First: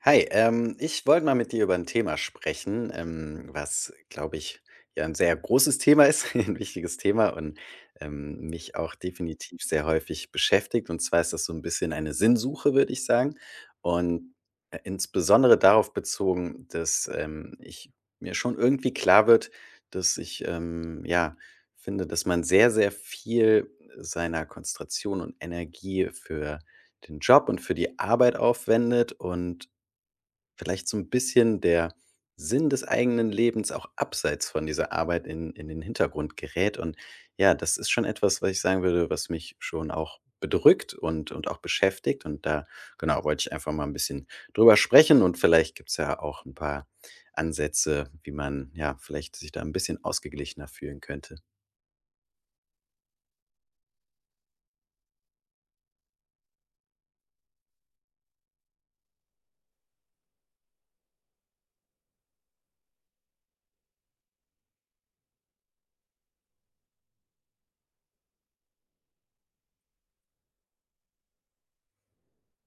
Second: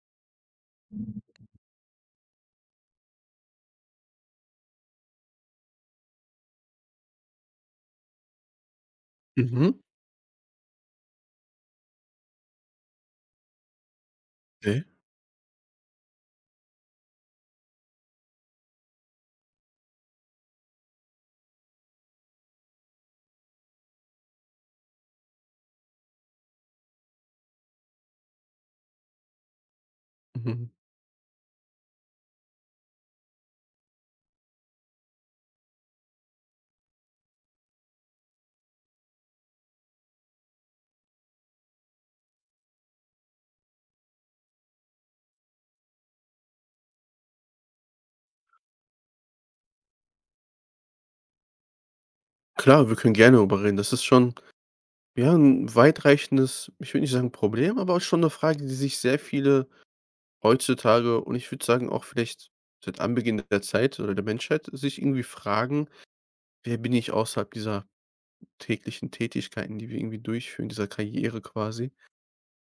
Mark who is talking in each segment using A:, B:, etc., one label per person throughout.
A: Hi, ich wollte mal mit dir über ein Thema sprechen, was, glaube ich, ja ein sehr großes Thema ist, ein wichtiges Thema und mich auch definitiv
B: Mhm.
A: sehr häufig beschäftigt. Und zwar ist das so ein bisschen eine Sinnsuche, würde ich sagen. Und
B: Okay.
A: insbesondere darauf bezogen, dass ich mir schon irgendwie klar wird, dass ich finde, dass man sehr, sehr viel seiner Konzentration und Energie für den Job und für die Arbeit aufwendet und
B: Mhm.
A: vielleicht so ein bisschen der Sinn des eigenen Lebens auch abseits von dieser Arbeit in den Hintergrund gerät. Und ja, das ist schon etwas, was ich sagen würde, was mich schon auch bedrückt und auch beschäftigt. Und da, genau, wollte ich einfach mal ein bisschen drüber sprechen und vielleicht gibt's ja auch ein paar Ansätze, wie man, ja, vielleicht sich da ein bisschen ausgeglichener fühlen könnte.
B: Klar, wir können gerne darüber reden. Das ist schon, ja, ein weitreichendes, ich würde nicht sagen Problem, aber auch schon eine Frage, die sich sehr viele heutzutage und ich würde sagen auch vielleicht seit Anbeginn der Zeit oder der Menschheit sich irgendwie fragen: „Wer bin ich außerhalb dieser täglichen Tätigkeiten, die wir irgendwie durchführen, dieser Karriere quasi?“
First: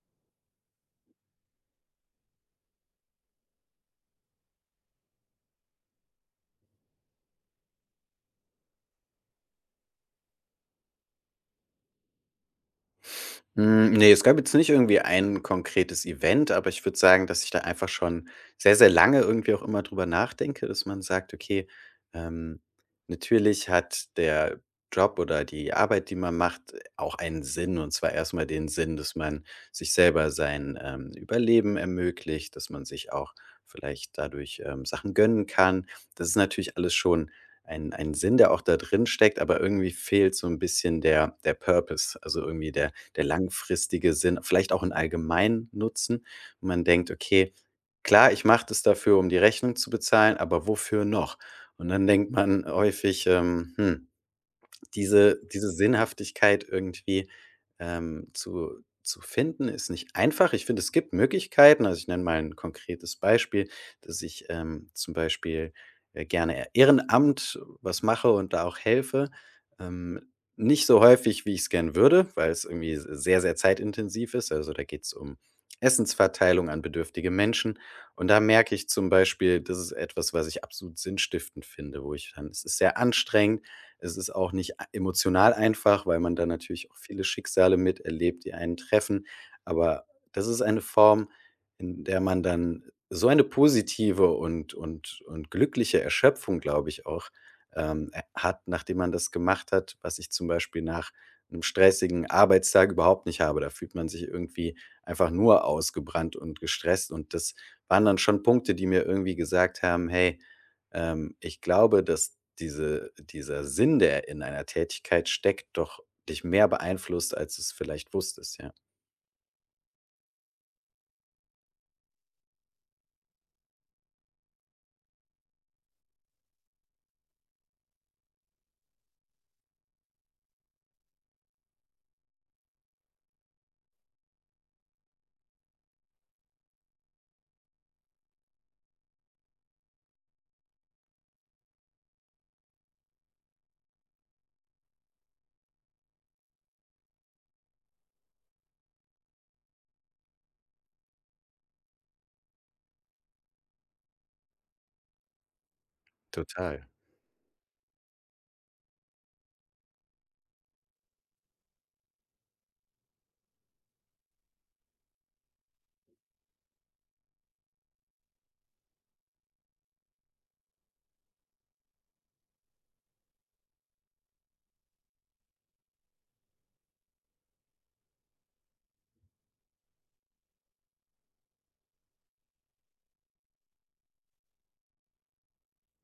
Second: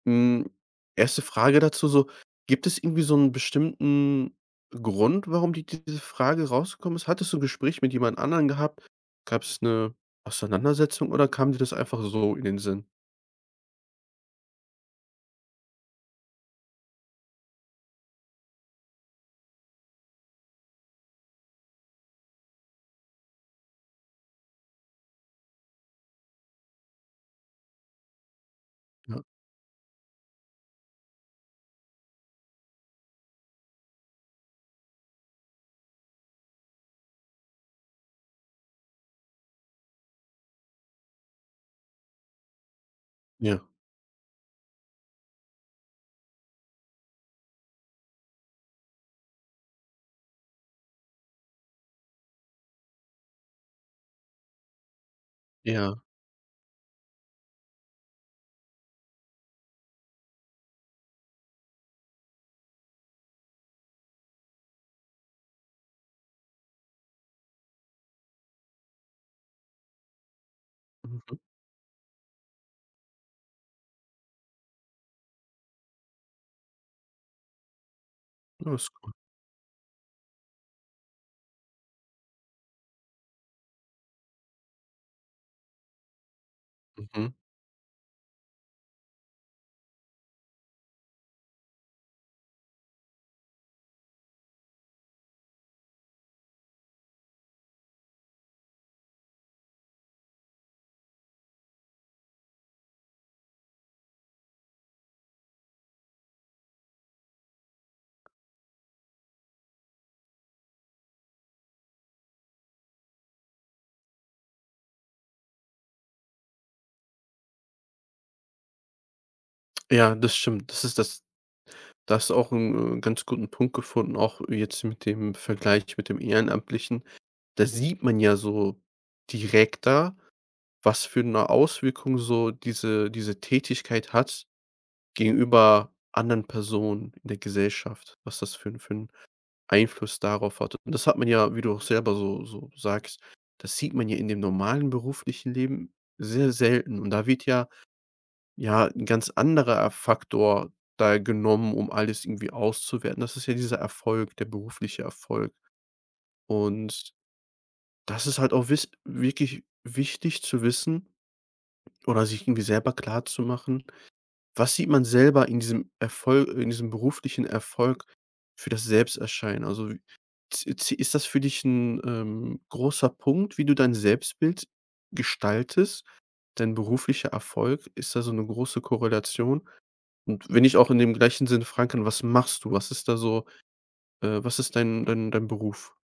B: Hm, Erste Frage dazu so, gibt es irgendwie so einen bestimmten Grund, warum die diese Frage rausgekommen ist? Hattest du 'n Gespräch mit jemand anderen gehabt? Gab es eine Auseinandersetzung oder kam dir das einfach so in den Sinn?
A: Hm, ne, es gab jetzt nicht irgendwie ein konkretes Event, aber ich würde sagen, dass ich da einfach schon sehr, sehr lange irgendwie auch immer drüber nachdenke, dass man sagt: „Okay, ähm, natürlich hat der Job oder die Arbeit, die man macht, auch einen Sinn." Und zwar erst mal den Sinn, dass
B: Ja.
A: man sich selber sein Überleben ermöglicht, dass man sich auch vielleicht dadurch Sachen gönnen kann. Das ist natürlich alles schon ein Sinn, der auch da drin steckt, aber irgendwie fehlt so ein bisschen der Purpose, also irgendwie der der
B: Ja.
A: langfristige Sinn, vielleicht auch 'n Allgemeinnutzen. Und man denkt: „Okay, klar, ich mache das dafür, um die Rechnung zu bezahlen, aber wofür noch?" Und dann denkt man häufig: „Hm, diese
B: Ja.
A: Sinnhaftigkeit irgendwie, zu finden, ist nicht einfach. Ich finde, es gibt Möglichkeiten. Also, ich nenne mal ein konkretes Beispiel, dass ich zum Beispiel gerne Ehrenamt was mache und da auch helfe. Ähm, nicht so
B: Mhm.
A: häufig, wie ich es gern würde, weil es irgendwie sehr, sehr zeitintensiv ist. Also, da geht's um Essensverteilung an bedürftige Menschen. Und da merke
B: Ja,
A: ich
B: ist
A: zum
B: gut.
A: Beispiel, das ist etwas, was ich absolut sinnstiftend finde, wo ich dann es ist sehr anstrengend, es ist auch nicht e-, emotional einfach, weil man da natürlich auch viele
B: Mhm.
A: Schicksale miterlebt, die einen treffen. Aber das ist eine Form, in der man dann so eine positive und glückliche Erschöpfung, glaube ich, auch, hat, nachdem man das gemacht hat, was ich zum Beispiel nach einem stressigen Arbeitstag überhaupt nicht habe. Da fühlt man sich irgendwie einfach nur ausgebrannt und gestresst. Und das waren dann schon Punkte, die mir irgendwie gesagt haben: „Hey, ich glaube, dass dieser Sinn, der in einer Tätigkeit steckt, doch dich mehr beeinflusst, als du es vielleicht wusstest, ja.
B: Ja, das stimmt. Das ist das Da hast du auch einen ganz guten Punkt gefunden, auch jetzt mit dem Vergleich mit dem Ehrenamtlichen. Da sieht man ja so direkter, was für eine Auswirkung so diese Tätigkeit hat gegenüber anderen Personen in der Gesellschaft, was das für 'n Einfluss darauf hat. Und das hat man ja, wie du auch selber so sagst, das sieht man ja in dem normalen beruflichen Leben sehr selten. Und da wird ja, ja, 'n ganz anderer, Faktor da genommen, um alles irgendwie auszuwerten. Das ist ja dieser Erfolg, der berufliche Erfolg.
A: Total.
B: Und das ist halt auch wiss wirklich wichtig zu wissen oder sich irgendwie selber klarzumachen: Was sieht man selber in diesem Erfolg, in diesem beruflichen Erfolg für das Selbsterscheinen? Also, w z z ist das für dich ein großer Punkt, wie du dein Selbstbild gestaltest, dein beruflicher Erfolg? Ist da so eine große Korrelation? Und wenn ich auch in dem gleichen Sinne fragen kann, was machst du? Was ist da so was ist dein Beruf?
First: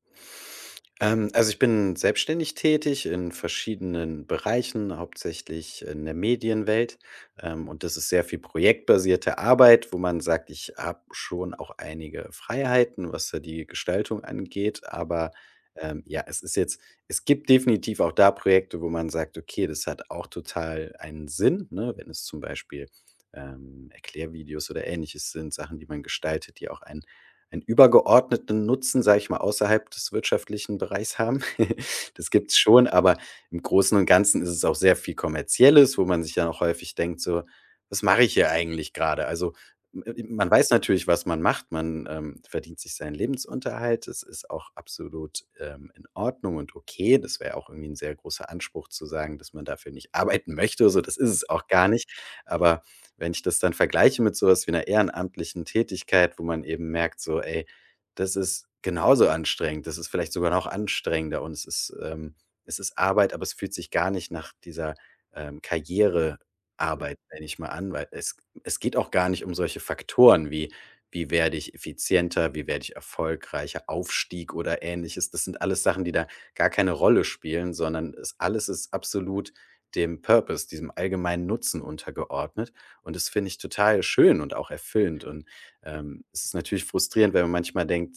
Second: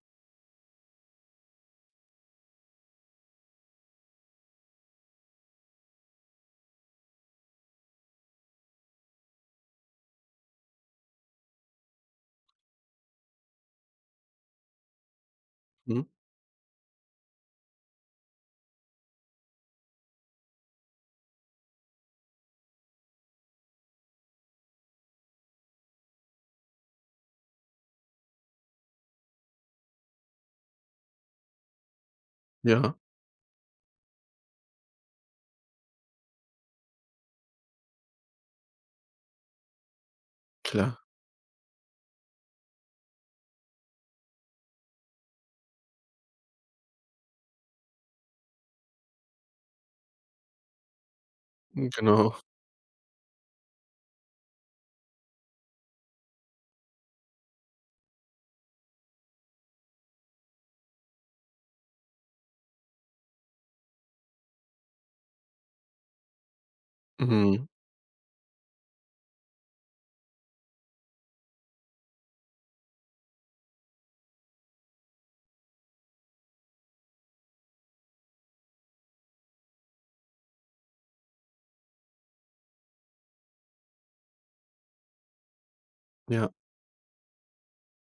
A: Also ich bin selbstständig tätig in verschiedenen Bereichen, hauptsächlich in der Medienwelt. Und das ist sehr viel projektbasierte Arbeit, wo man sagt, ich habe schon auch einige Freiheiten, was da die Gestaltung angeht. Aber ähm,
B: Mhm.
A: ja, es ist jetzt, es gibt definitiv auch da Projekte, wo man sagt, okay, das hat auch total einen Sinn, ne? Wenn es zum Beispiel Erklärvideos oder ähnliches sind, Sachen, die man gestaltet, die auch einen übergeordneten Nutzen, sage ich mal, außerhalb des wirtschaftlichen Bereichs haben. Das gibt's schon,
B: Ja,
A: aber im Großen und Ganzen ist es auch sehr viel Kommerzielles, wo man sich dann auch häufig denkt so: „Was mache ich hier eigentlich gerade? Also, m man weiß
B: klar.
A: natürlich, was man macht. Man verdient sich seinen Lebensunterhalt. Das ist auch absolut in Ordnung und okay. Das wäre auch irgendwie ein sehr großer Anspruch zu sagen, dass man dafür nicht arbeiten möchte, so. Das ist es auch gar nicht.
B: Genau.
A: Aber wenn ich das dann vergleiche mit sowas wie einer ehrenamtlichen Tätigkeit, wo man eben merkt so: „Ey, das ist genauso anstrengend. Das ist vielleicht sogar noch anstrengender und es ist Arbeit, aber es fühlt sich gar nicht nach dieser Karrierearbeit, nenne ich
B: Mhm.
A: mal an", weil es geht auch gar nicht um solche Faktoren wie: „Wie werde ich effizienter? Wie werde ich erfolgreicher?" Aufstieg oder Ähnliches. Das sind alles Sachen, die da gar keine Rolle spielen, sondern es alles ist absolut dem Purpose, diesem allgemeinen Nutzen untergeordnet. Und das finde ich total schön und auch erfüllend. Und es
B: Ja,
A: ist natürlich frustrierend, wenn man manchmal denkt,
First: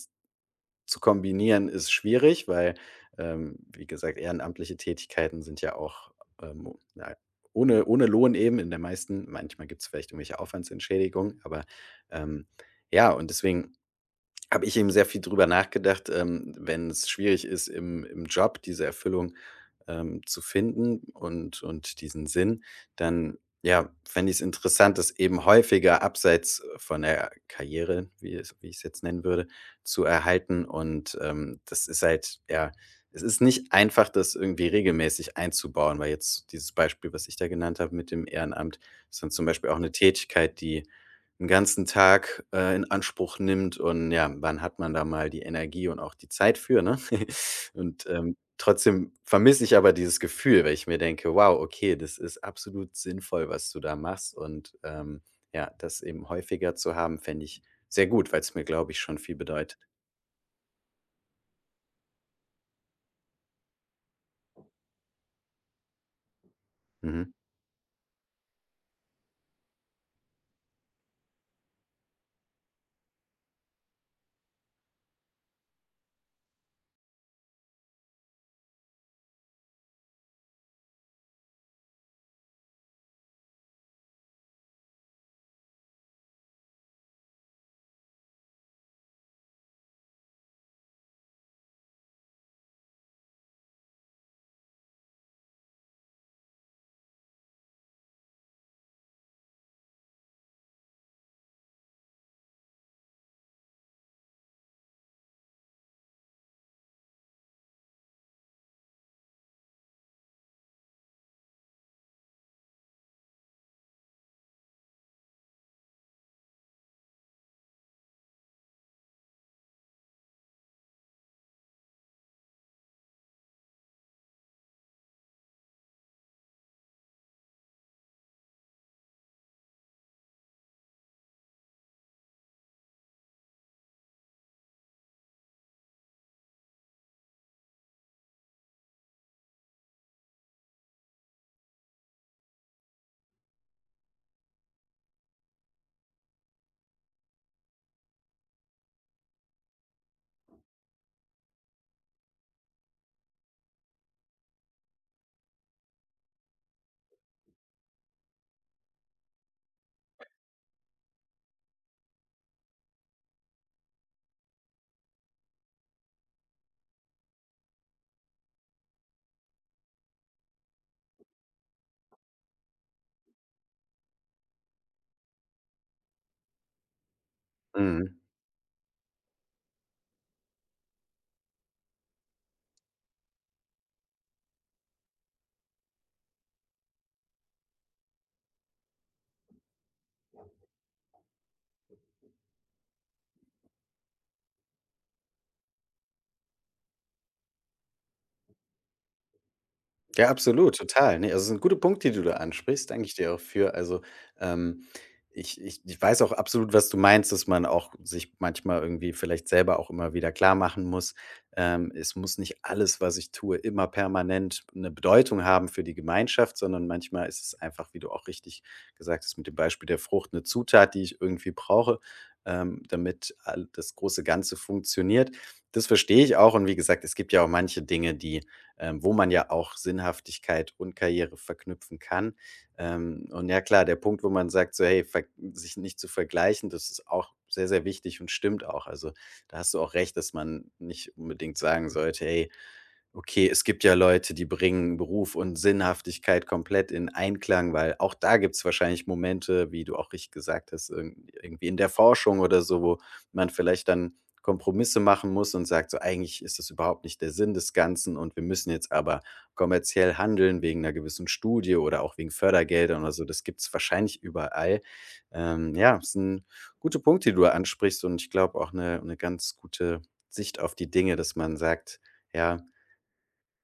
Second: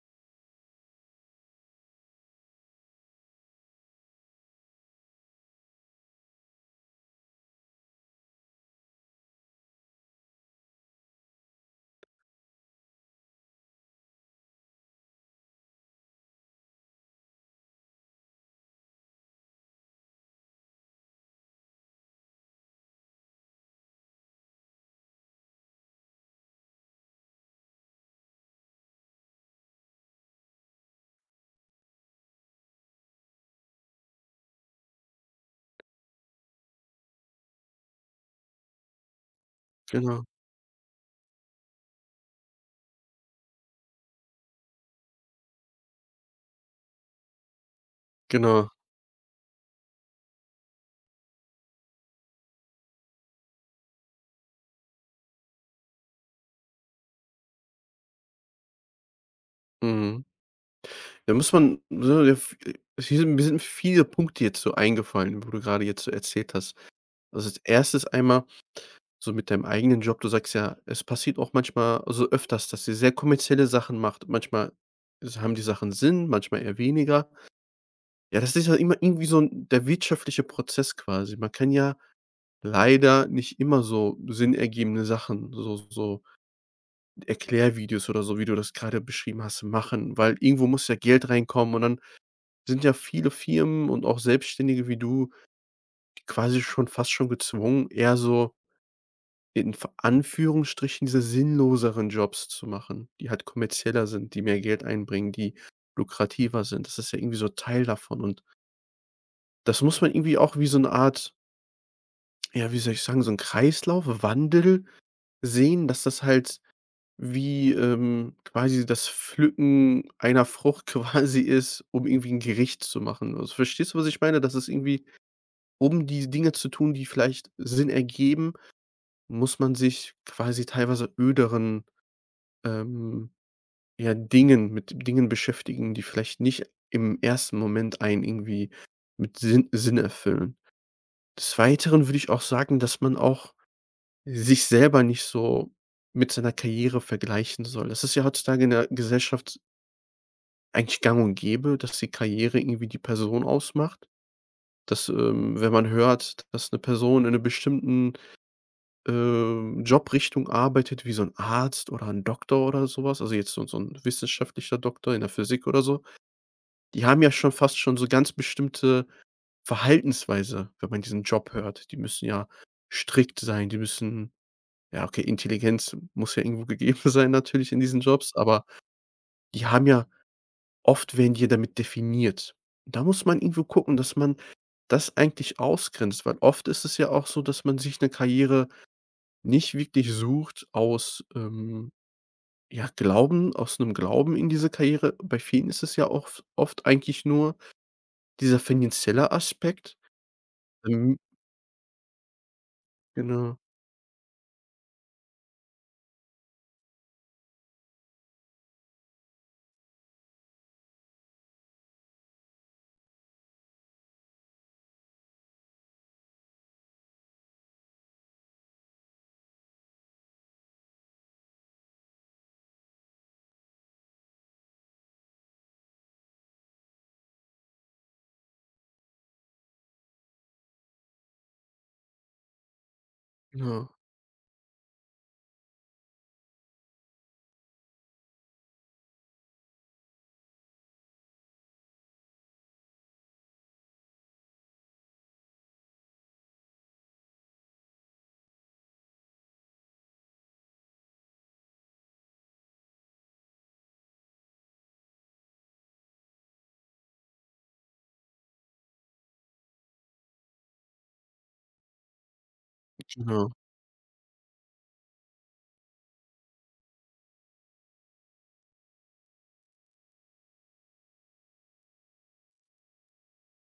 A: zu kombinieren ist schwierig, weil wie gesagt, ehrenamtliche Tätigkeiten sind ja auch ähm, ja, ohne Lohn eben in der meisten. Manchmal gibt es vielleicht irgendwelche Aufwandsentschädigungen, aber ähm, ja, und deswegen habe ich eben sehr viel drüber nachgedacht, wenn es schwierig ist, im Job diese Erfüllung zu finden und diesen Sinn, dann, ja, fände ich es interessant, das eben häufiger abseits von der Karriere, wie ich es jetzt nennen würde, zu erhalten. Und das ist halt ja, es ist nicht einfach, das irgendwie regelmäßig einzubauen, weil jetzt dieses Beispiel, was ich da genannt habe mit dem Ehrenamt, ist dann zum Beispiel auch eine
B: genau.
A: Tätigkeit, die einen ganzen Tag in Anspruch nimmt und ja, wann hat man da mal die Energie und auch die Zeit für, ne? Und
B: Genau.
A: trotzdem vermisse ich aber dieses Gefühl, weil ich mir denke: „Wow, okay, das ist absolut sinnvoll, was du da machst." Und ja, das eben häufiger zu haben, fände ich sehr gut, weil es mir, glaube ich, schon viel bedeutet.
B: Mhm. Da muss man so ja, v hier sind mir sind viele Punkte jetzt so eingefallen, wo du gerade jetzt so erzählt hast.
A: Mhm.
B: Also, als erstes einmal so mit deinem eigenen Job. Du sagst ja, es passiert auch manchmal, also, öfters, dass ihr sehr kommerzielle Sachen macht. Manchmal s haben die Sachen Sinn, manchmal eher weniger. Ja, das ist ja immer irgendwie so 'n der wirtschaftliche Prozess quasi. Man kann ja leider nicht immer so sinnergebende Sachen, so Erklärvideos oder so, wie du das gerade beschrieben hast, machen, weil irgendwo muss ja Geld reinkommen, und dann sind ja viele Firmen und auch Selbstständige wie du, die quasi schon fast schon gezwungen, eher so in v Anführungsstrichen diese sinnloseren Jobs zu machen, die halt kommerzieller sind, die mehr Geld einbringen, die lukrativer sind. Das ist ja irgendwie so Teil davon, und das muss man irgendwie auch wie so eine Art, ja, wie soll ich sagen, so ein Kreislauf, Wandel sehen, dass das halt wie, quasi das Pflücken einer Frucht quasi ist, um irgendwie ein Gericht zu machen. Also, verstehst du, was ich meine? Dass es irgendwie, um die Dinge zu tun, die vielleicht Sinn ergeben, muss man sich quasi teilweise öderen, ähm, ja, Dingen beschäftigen, die vielleicht nicht im ersten Moment einen irgendwie mit Sinn erfüllen. Des Weiteren würde ich auch sagen, dass man auch sich selber nicht so mit seiner Karriere vergleichen soll. Das ist ja heutzutage in der Gesellschaft eigentlich gang und gäbe, dass die Karriere irgendwie die Person ausmacht. Dass, wenn man hört, dass eine Person in einem bestimmten Jobrichtung arbeitet, wie so 'n Arzt oder 'n Doktor oder so was, also jetzt so 'n wissenschaftlicher Doktor in der Physik oder so, die haben ja schon fast schon so ganz bestimmte Verhaltensweise, wenn man diesen Job hört. Die müssen ja strikt sein, die müssen ja, okay, Intelligenz muss ja irgendwo gegeben sein natürlich in diesen
A: Mhm.
B: Jobs, aber die haben ja, oft werden die ja damit definiert. Da muss man irgendwo gucken, dass man das eigentlich ausgrenzt, weil oft ist es ja auch so, dass man sich 'ne Karriere nicht wirklich sucht aus, ja, Glauben aus einem Glauben in diese Karriere, bei vielen ist es ja auch oft eigentlich nur dieser finanzielle Aspekt.
A: Ja, absolut,
B: Ähm,
A: total. Ne, also es sind gute Punkte, die du da ansprichst. Danke ich dir auch
B: genau,
A: für. Also, ähm, ich weiß auch absolut, was du meinst, dass man auch sich manchmal irgendwie vielleicht selber auch immer wieder klarmachen muss, es muss nicht alles, was ich tue, immer permanent eine Bedeutung haben für die Gemeinschaft, sondern manchmal ist es einfach, wie du auch richtig gesagt hast, mit dem Beispiel der Frucht eine Zutat, die ich irgendwie brauche, damit all das große Ganze funktioniert. Das verstehe ich auch und wie gesagt, es gibt ja auch manche Dinge, die wo man ja auch Sinnhaftigkeit und Karriere verknüpfen kann. Und ja klar,
B: genau,
A: der Punkt, wo man sagt, so hey, ver- sich nicht zu vergleichen, das ist auch sehr, sehr wichtig und stimmt auch. Also da hast du auch recht, dass man nicht unbedingt sagen sollte, hey, okay, es gibt ja Leute, die bringen Beruf und Sinnhaftigkeit komplett in Einklang, weil auch da gibt es wahrscheinlich Momente, wie du auch richtig gesagt hast, irg- irgendwie in der Forschung oder so, wo man vielleicht dann Kompromisse machen muss und sagt so: „Eigentlich ist das überhaupt nicht der Sinn des Ganzen und wir müssen jetzt aber kommerziell handeln wegen einer gewissen Studie oder auch wegen Fördergeldern" oder so. Das
B: genau,
A: gibt es wahrscheinlich überall. Ja, Es sind gute Punkte, die du ansprichst und ich glaube auch eine ganz gute Sicht auf die Dinge, dass man sagt: „Ja,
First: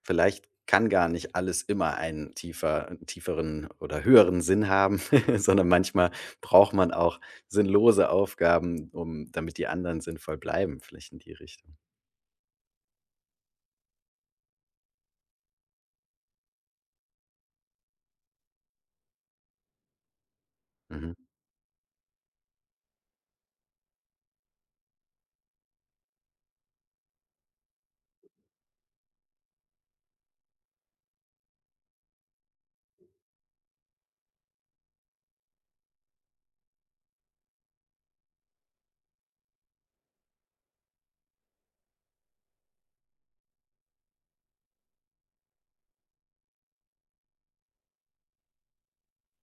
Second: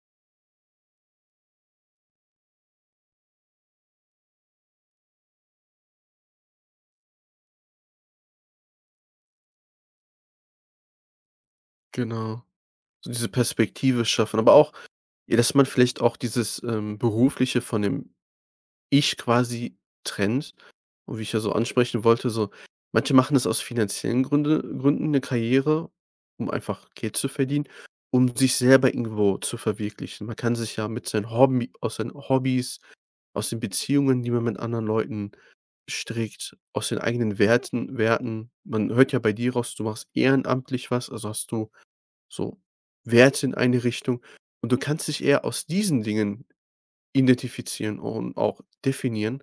A: vielleicht kann gar nicht alles immer einen tieferen oder höheren Sinn haben, sondern manchmal braucht man auch sinnlose Aufgaben, um damit die anderen sinnvoll bleiben, vielleicht in die Richtung.
B: genau. So diese Perspektive schaffen, aber auch ja, dass man vielleicht auch dieses, Berufliche von dem Ich quasi trennt.
A: Mhm.
B: Und wie ich ja so ansprechen wollte, so manche machen das aus finanziellen Gründen eine Karriere, um einfach Geld zu verdienen, um sich selber irgendwo zu verwirklichen. Man kann sich ja mit seinen Hobby aus seinen Hobbys, aus den Beziehungen, die man mit anderen Leuten strickt, aus den eigenen Werten. Man hört ja bei dir raus, du machst ehrenamtlich was, also hast du so Werte in eine Richtung, und du kannst dich eher aus diesen Dingen identifizieren und auch definieren,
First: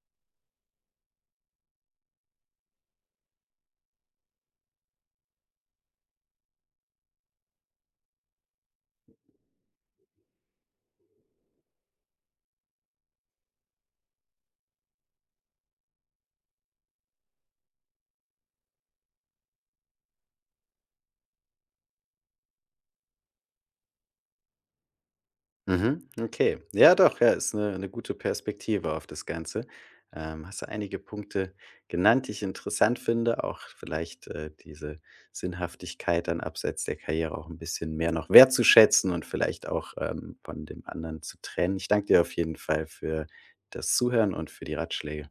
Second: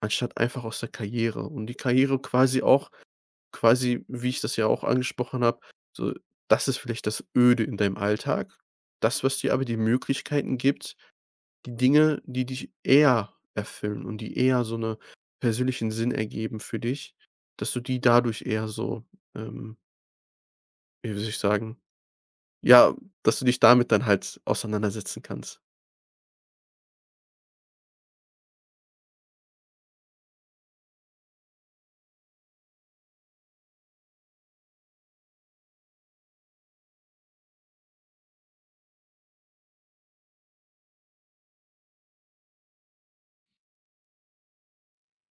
B: anstatt einfach aus der Karriere, und die Karriere quasi auch quasi, wie ich das ja auch angesprochen habe, so, das ist vielleicht das Öde in deinem Alltag. Das, was dir aber die Möglichkeiten gibt, die Dinge, die dich eher erfüllen und die eher so 'ne persönlichen Sinn ergeben für dich, dass du die dadurch eher so, ähm, wie soll ich sagen, ja, dass du dich damit dann halt auseinandersetzen kannst.
A: Mhm, okay. Ja doch, ja, ist eine gute Perspektive auf das Ganze. Hast du einige Punkte genannt, die ich interessant finde, auch vielleicht diese Sinnhaftigkeit dann abseits der Karriere auch ein bisschen mehr noch wertzuschätzen und vielleicht auch von dem anderen zu trennen. Ich danke dir auf jeden Fall für das Zuhören und für die Ratschläge.